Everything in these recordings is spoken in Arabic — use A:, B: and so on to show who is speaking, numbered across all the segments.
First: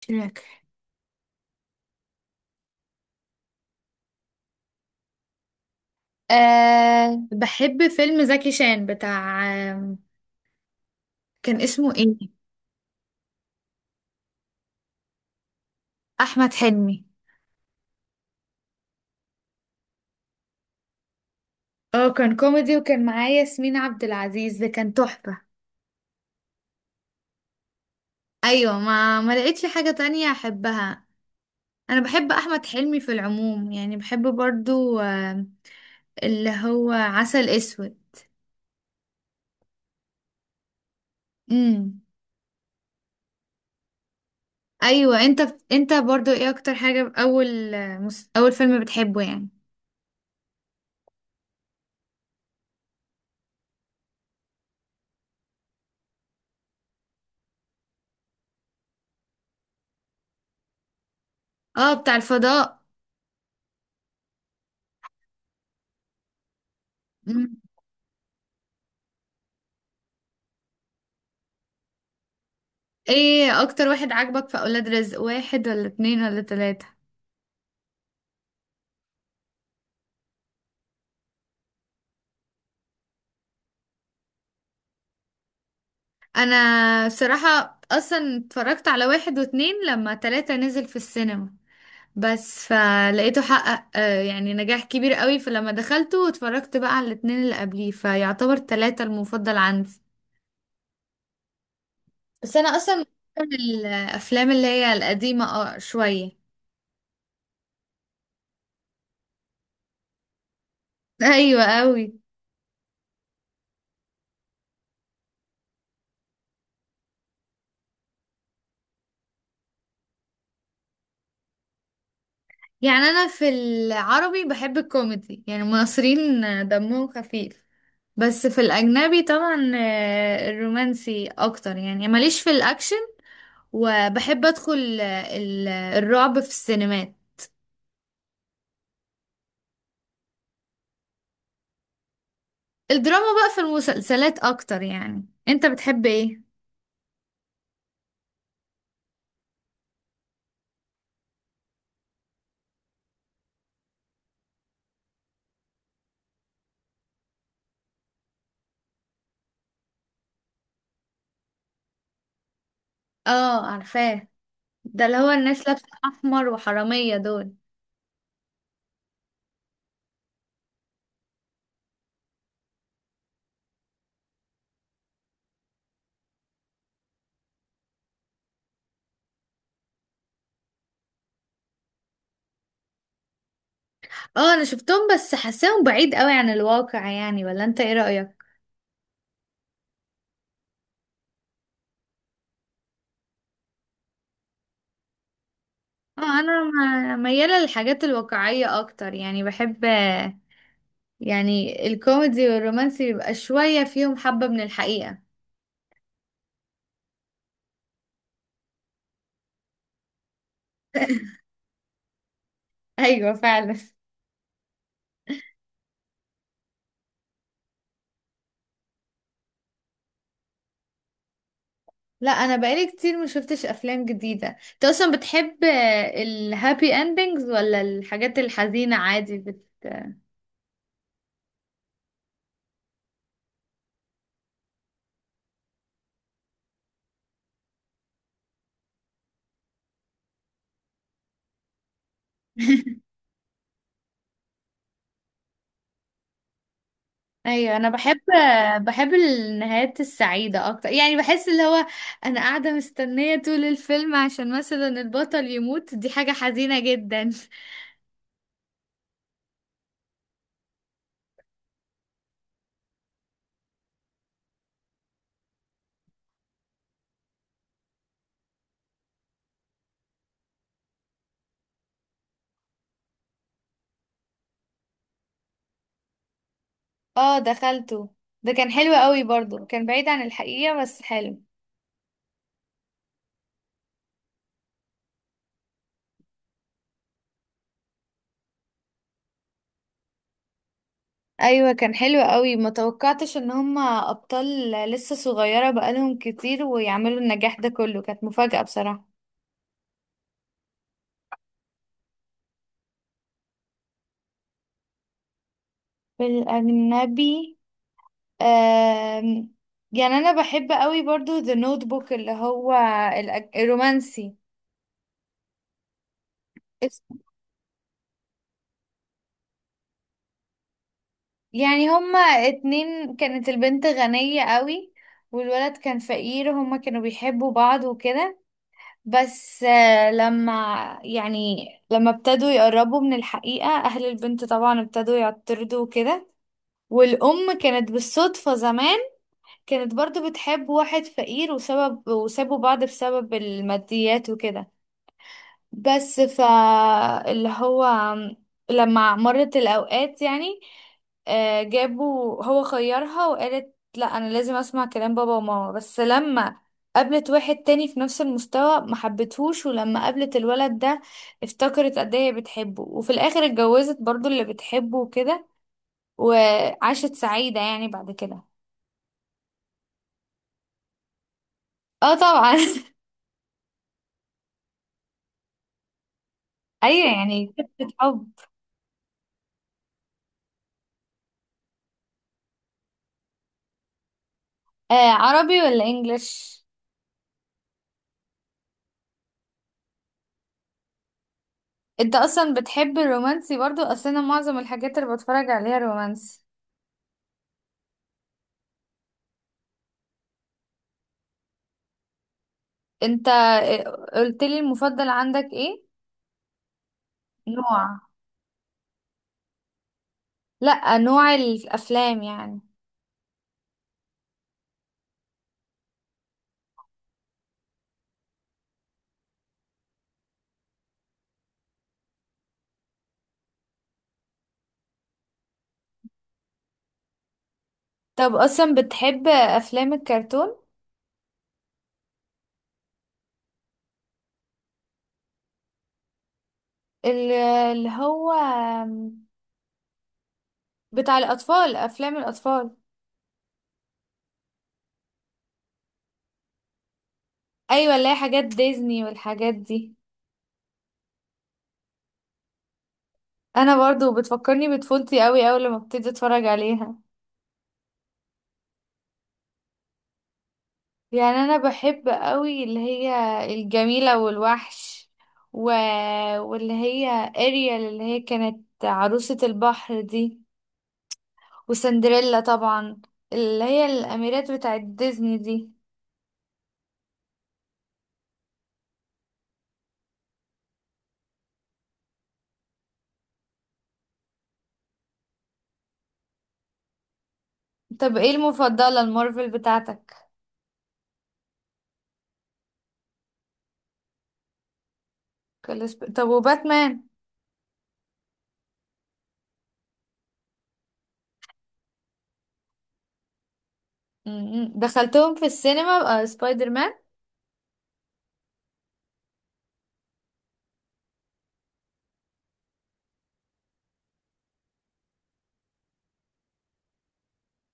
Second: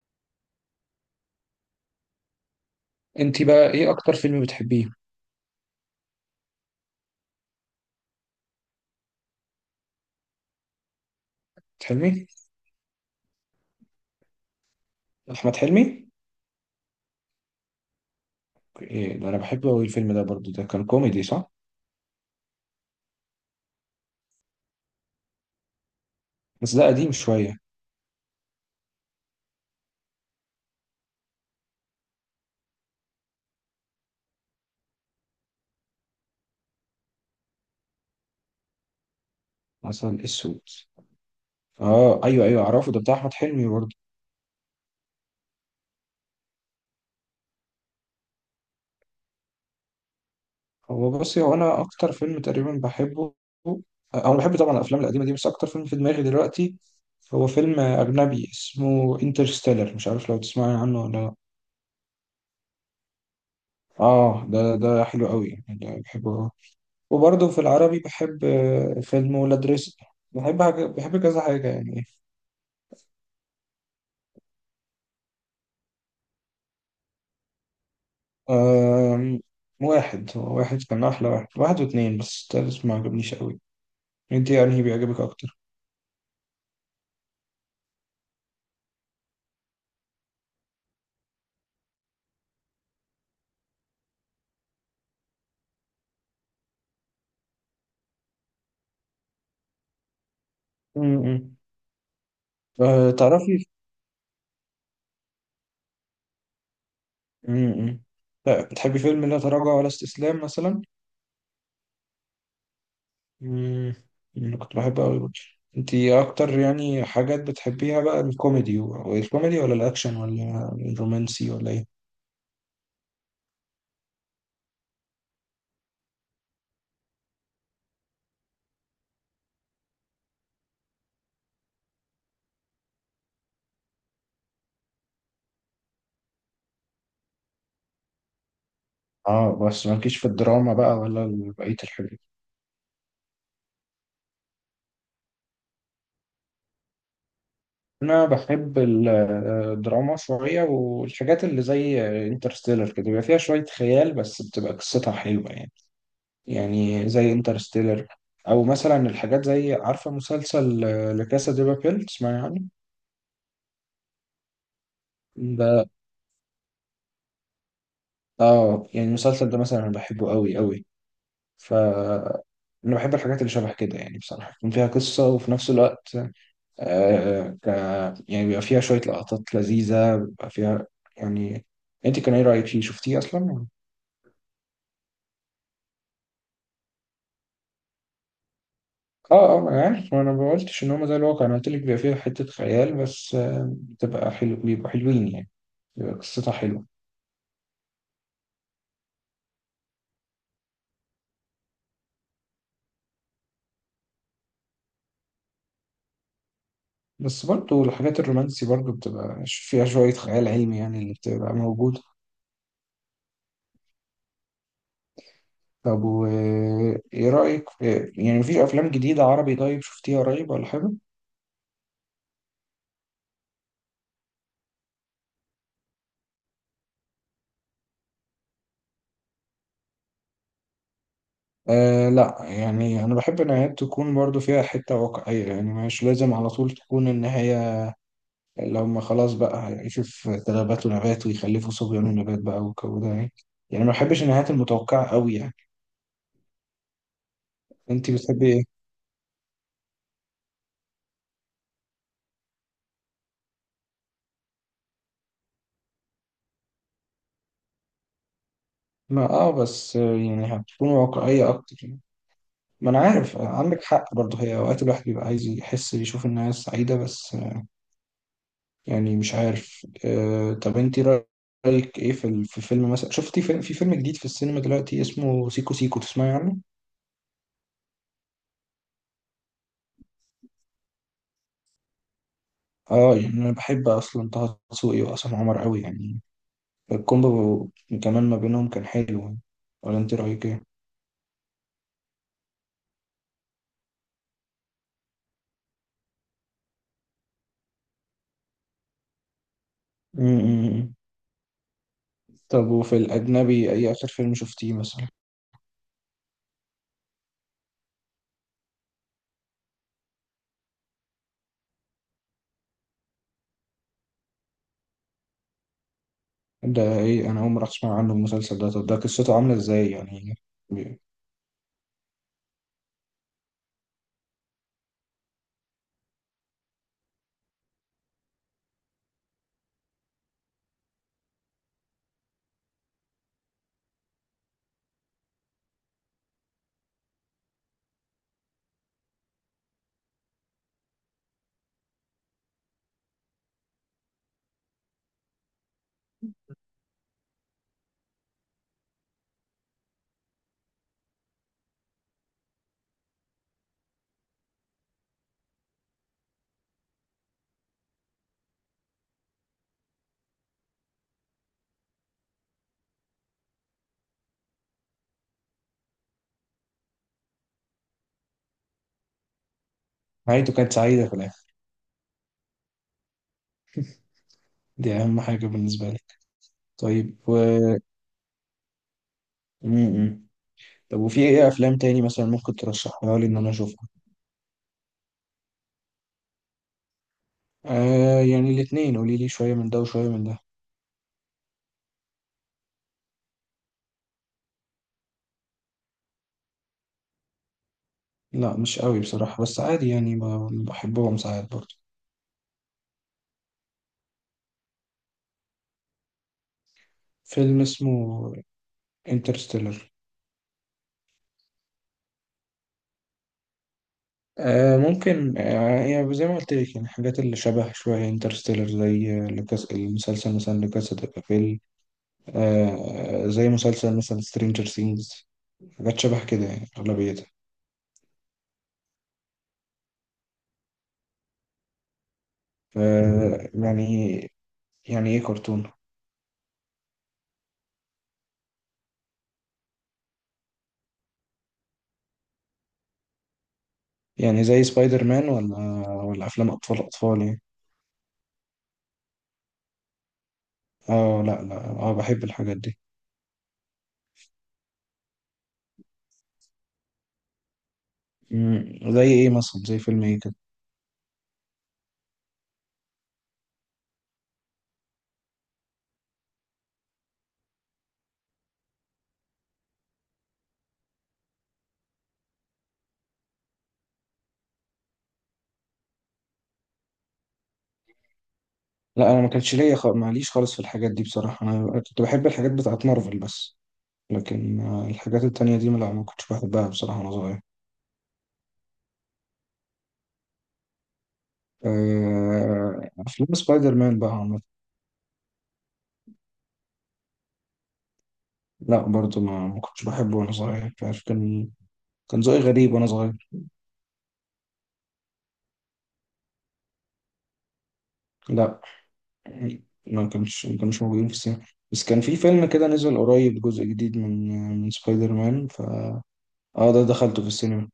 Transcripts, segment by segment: A: شراك.
B: انت بقى ايه اكتر فيلم بتحبيه؟
A: أه، بحب فيلم زكي شان بتاع. آم، كان اسمه ايه؟
B: حلمي. احمد حلمي.
A: احمد حلمي.
B: ايه ده، انا بحبه قوي الفيلم ده برضو، ده كان كوميدي صح؟
A: اه، كان كوميدي وكان معايا ياسمين عبد العزيز، ده كان تحفة.
B: بس ده قديم شويه.
A: ايوه، ما لقيتش حاجة تانية احبها. انا بحب احمد حلمي في العموم، يعني بحب برضو اللي هو عسل اسود.
B: مثلا اسود.
A: امم.
B: اه ايوه ايوه، اعرفه، ده بتاع احمد حلمي برضو.
A: ايوه، انت. انت برضو ايه اكتر حاجة، اول اول فيلم بتحبه يعني؟
B: هو بصي، انا اكتر فيلم تقريبا بحبه، آه، او بحب طبعا الافلام القديمه دي، بس اكتر فيلم في دماغي دلوقتي هو فيلم اجنبي اسمه انترستيلر، مش عارف لو تسمعي عنه ولا لا.
A: اه، بتاع الفضاء.
B: اه ده ده حلو قوي يعني بحبه. وبرضه في العربي بحب فيلم ولاد رزق. بحب حاجة، بحب كذا حاجة يعني.
A: ايه اكتر واحد عاجبك في اولاد رزق؟ واحد ولا اتنين ولا تلاتة؟
B: آم، واحد. واحد كان أحلى، واحد واحد واتنين، بس التالت ما عجبنيش أوي. انت يعني بيعجبك أكتر؟
A: انا بصراحة اصلا اتفرجت على واحد واتنين لما تلاتة نزل في السينما. بس فلقيته حقق يعني نجاح كبير قوي، فلما دخلته اتفرجت بقى على الاتنين اللي قبليه، فيعتبر تلاتة المفضل عندي.
B: م-م.
A: بس انا اصلا من
B: تعرفي،
A: الافلام اللي هي القديمة شوية.
B: م-م. لا، بتحبي فيلم لا تراجع ولا استسلام مثلا؟
A: ايوه، قوي.
B: م-م. أنا كنت بحبه أوي برضه. انت أكتر يعني حاجات بتحبيها بقى، الكوميدي والكوميدي ولا الأكشن ولا الرومانسي ولا إيه؟
A: يعني انا في العربي بحب الكوميدي، يعني المصريين دمهم خفيف. بس في الأجنبي طبعا الرومانسي أكتر، يعني ماليش في الأكشن. وبحب أدخل الرعب في السينمات.
B: اه، بس مالكيش في الدراما بقى ولا بقية الحاجات؟
A: الدراما بقى في المسلسلات أكتر. يعني أنت بتحب إيه؟
B: انا بحب الدراما شويه، والحاجات اللي زي انترستيلر كده بيبقى فيها شويه خيال بس بتبقى قصتها حلوه يعني. يعني زي انترستيلر، او مثلا الحاجات زي، عارفه مسلسل لكاسا دي بابيل؟ تسمعي عنه؟
A: آه، عارفاه. ده اللي هو الناس
B: ده،
A: لابسة أحمر، وحرامية دول.
B: اه يعني المسلسل ده مثلا انا بحبه قوي قوي. ف انا بحب الحاجات اللي شبه كده يعني بصراحه، يكون فيها قصه وفي نفس الوقت، آه ك... يعني بيبقى فيها شويه لقطات لذيذه بيبقى فيها يعني. انت كان ايه رايك فيه، شفتيه اصلا؟
A: آه، أنا شفتهم بس حاساهم بعيد قوي عن الواقع، يعني ولا أنت إيه رأيك؟
B: اه اه، ما انا عارف، ما قلتش ان هم زي الواقع، انا قلت لك بيبقى فيها حته خيال بس، بتبقى حلو، بيبقوا حلوين يعني، بيبقى
A: آه،
B: قصتها
A: أنا
B: حلوه.
A: ميالة للحاجات الواقعية أكتر، يعني بحب يعني الكوميدي والرومانسي بيبقى شوية فيهم حبة من الحقيقة.
B: بس برضو الحاجات الرومانسي برضو بتبقى فيها شويه خيال علمي يعني اللي بتبقى موجوده.
A: ايوه، فعلا.
B: طب و ايه رايك، يعني مفيش افلام جديده عربي طيب شفتيها قريب ولا حاجه؟
A: لا، انا بقالي كتير ما شفتش افلام جديده. انت اصلا بتحب الهابي اندنجز ولا الحاجات الحزينه عادي؟
B: آه لا، يعني انا بحب النهايات تكون برضو فيها حته واقعيه، يعني مش لازم على طول تكون النهايه اللي هم خلاص بقى هيعيشوا في تلابات ونبات ويخلفوا صبيان ونبات بقى والجو ده يعني. يعني ما بحبش النهايات المتوقعة قوي يعني.
A: ايوه، انا
B: انت
A: بحب
B: بتحبي ايه؟
A: بحب النهايات السعيده اكتر، يعني بحس اللي هو انا قاعده مستنيه طول الفيلم، عشان مثلا البطل يموت، دي حاجه حزينه جدا.
B: ما اه، بس يعني هتكون واقعية اكتر يعني. ما انا عارف، عندك حق برضه، هي اوقات الواحد بيبقى عايز يحس يشوف الناس سعيدة، بس يعني مش عارف. آه طب انت رأيك ايه في في فيلم مثلا، شفتي فيلم، في فيلم جديد في السينما دلوقتي اسمه سيكو سيكو؟ تسمعي عنه؟
A: اه، دخلته. ده كان حلو قوي، برضو كان بعيد عن الحقيقه بس حلو.
B: اه يعني انا بحب اصلا طه دسوقي وعصام عمر قوي يعني، الكومبو كمان ما بينهم كان حلو يعني. ولا انت رأيك ايه؟
A: ايوه، كان حلو قوي. ما توقعتش ان هما ابطال لسه صغيره بقالهم كتير ويعملوا النجاح ده كله، كانت مفاجاه بصراحه.
B: امم. طب وفي الأجنبي أي آخر فيلم شفتيه مثلا؟
A: في الاجنبي آم، يعني انا بحب قوي برضو ذا نوت بوك، اللي هو الرومانسي.
B: ده
A: اس-
B: إيه، أنا أول مرة أسمع عنه المسلسل ده، طب ده قصته عاملة إزاي يعني؟ بي-
A: يعني هما اتنين، كانت البنت غنيه قوي، والولد كان فقير، هما كانوا بيحبوا بعض وكده. بس لما يعني لما ابتدوا يقربوا من الحقيقة، أهل البنت طبعا ابتدوا يعترضوا وكده. والأم كانت بالصدفة زمان كانت برضو بتحب واحد فقير، وسبب وسابوا بعض بسبب الماديات وكده. بس اللي هو لما مرت الأوقات، يعني جابوا هو خيرها، وقالت لا، أنا لازم أسمع كلام بابا وماما. بس لما قابلت واحد تاني في نفس المستوى ما حبتهوش، ولما قابلت الولد ده افتكرت قد ايه هي بتحبه، وفي الآخر اتجوزت برضو اللي بتحبه وكده. وعاشت سعيدة يعني بعد كده.
B: نهايته كانت سعيدة في الآخر؟
A: اه، طبعا.
B: دي أهم حاجة بالنسبة لي.
A: ايوه،
B: طيب و...
A: يعني قصة حب.
B: امم. طب وفي إيه أفلام تاني مثلا ممكن ترشحها لي إن أنا أشوفها؟
A: آه، عربي ولا انجليش؟
B: آه يعني الاتنين، قولي لي شوية من ده وشوية من ده.
A: انت اصلا بتحب الرومانسي برضو؟ اصل انا معظم الحاجات اللي بتفرج عليها رومانسي.
B: لا مش قوي بصراحة، بس عادي يعني، بحبهم ساعات برضه.
A: انت قلت لي المفضل عندك ايه
B: فيلم
A: نوع؟
B: اسمه انترستيلر.
A: لا، نوع الافلام يعني.
B: آه ممكن، آه يعني زي ما قلت لك، يعني الحاجات اللي شبه شوية انترستيلر، زي لكاس المسلسل مثلا لكاسا دي بابيل، آه زي مسلسل مثلا سترينجر سينجز، حاجات شبه كده يعني أغلبيتها.
A: طب اصلا بتحب افلام الكرتون؟
B: ف- يعني، يعني إيه كرتون؟
A: ال- اللي هو بتاع الاطفال، افلام الاطفال.
B: يعني زي سبايدر مان، ولا ولا أفلام أطفال أطفال يعني؟
A: ايوه، اللي هي حاجات ديزني والحاجات دي.
B: اه لا لا، اه بحب الحاجات دي.
A: انا برضو بتفكرني بطفولتي قوي اول لما ابتدي اتفرج عليها.
B: مم، زي ايه مثلا، زي فيلم ايه كده؟
A: يعني انا بحب قوي اللي هي الجميلة والوحش، و... واللي هي اريال اللي هي كانت عروسة البحر دي، وسندريلا طبعا، اللي هي الاميرات بتاعت ديزني دي.
B: لا انا ما كانش ليا معليش، خالص في الحاجات دي بصراحه، انا كنت بحب الحاجات بتاعت مارفل بس، لكن الحاجات التانية دي لا ما كنتش بحبها بصراحة وأنا صغير.
A: طب ايه المفضلة المارفل بتاعتك؟
B: أفلام سبايدر مان بقى عامة.
A: طب، وباتمان؟
B: لا برضو ما كنتش بحبه وأنا صغير، مش عارف، كان كان ذوقي غريب وأنا صغير.
A: م- م. دخلتهم في السينما سبايدر مان؟
B: لا، ما كانش موجودين في السينما، بس كان في فيلم كده نزل قريب، جزء جديد من من سبايدر مان، ف اه ده دخلته في السينما.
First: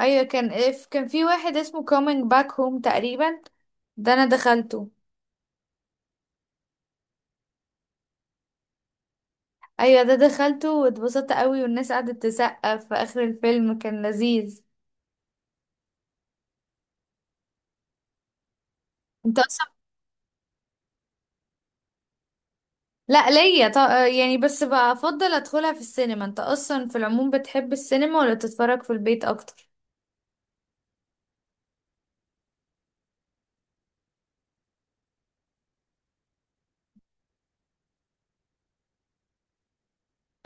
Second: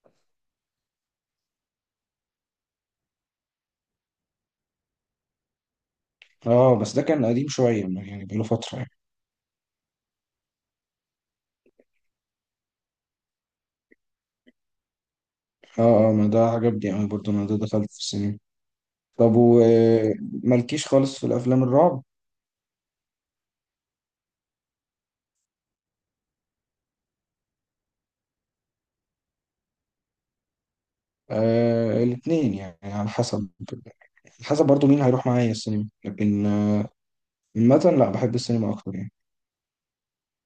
A: ايوه، كان في واحد اسمه كومينج باك هوم تقريبا، ده انا دخلته.
B: اه بس ده كان قديم شوية يعني، بقاله فترة يعني.
A: ايوه، ده دخلته واتبسطت قوي، والناس قعدت تسقف في اخر الفيلم، كان لذيذ.
B: اه اه ما ده عجبني أوي برضو، أنا ده دخلته في السينما. طب
A: انت اصلا،
B: ومالكيش خالص في الأفلام الرعب؟
A: لا، ليا يعني بس بفضل ادخلها في السينما. انت اصلا في العموم بتحب السينما ولا تتفرج في البيت اكتر؟
B: آه الاثنين يعني على حسب، حسب برضو مين هيروح معايا السينما، لكن عامة لا، بحب السينما أكتر يعني.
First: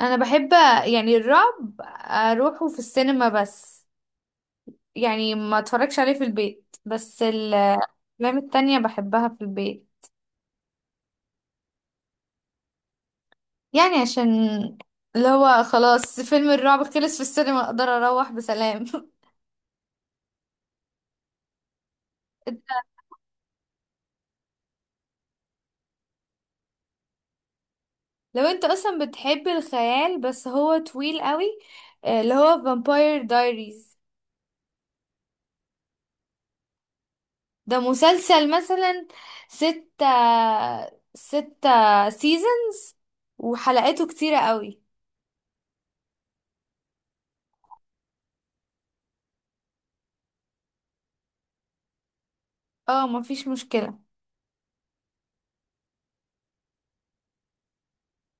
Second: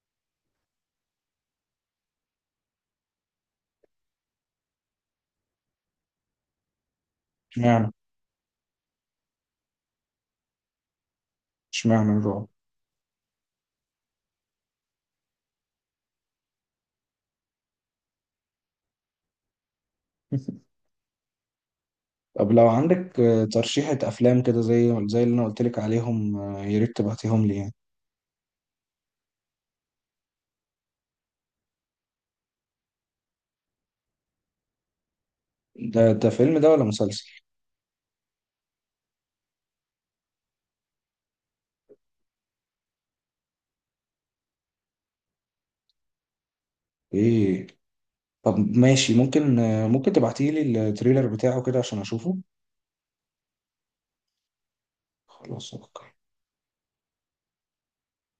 A: انا بحب، يعني الرعب اروحه في السينما بس، يعني ما اتفرجش عليه في البيت، بس
B: اشمعنى،
A: الافلام التانية بحبها في البيت.
B: اشمعنى الرعب؟
A: يعني عشان اللي هو خلاص فيلم الرعب خلص في السينما اقدر اروح بسلام.
B: طب لو عندك ترشيحة أفلام كده زي زي اللي أنا قلت لك عليهم، يا ريت تبعتيهم لي يعني.
A: لو انت اصلا بتحب الخيال، بس هو طويل قوي، اللي هو فامباير دايريز.
B: ده ده فيلم ده ولا مسلسل؟
A: ده مسلسل مثلا. ستة ستة سيزونز، وحلقاته كتيرة قوي.
B: إيه؟ طب ماشي، ممكن ممكن تبعتيلي التريلر بتاعه كده عشان أشوفه.
A: اه، مفيش مشكلة.
B: خلاص أوكي.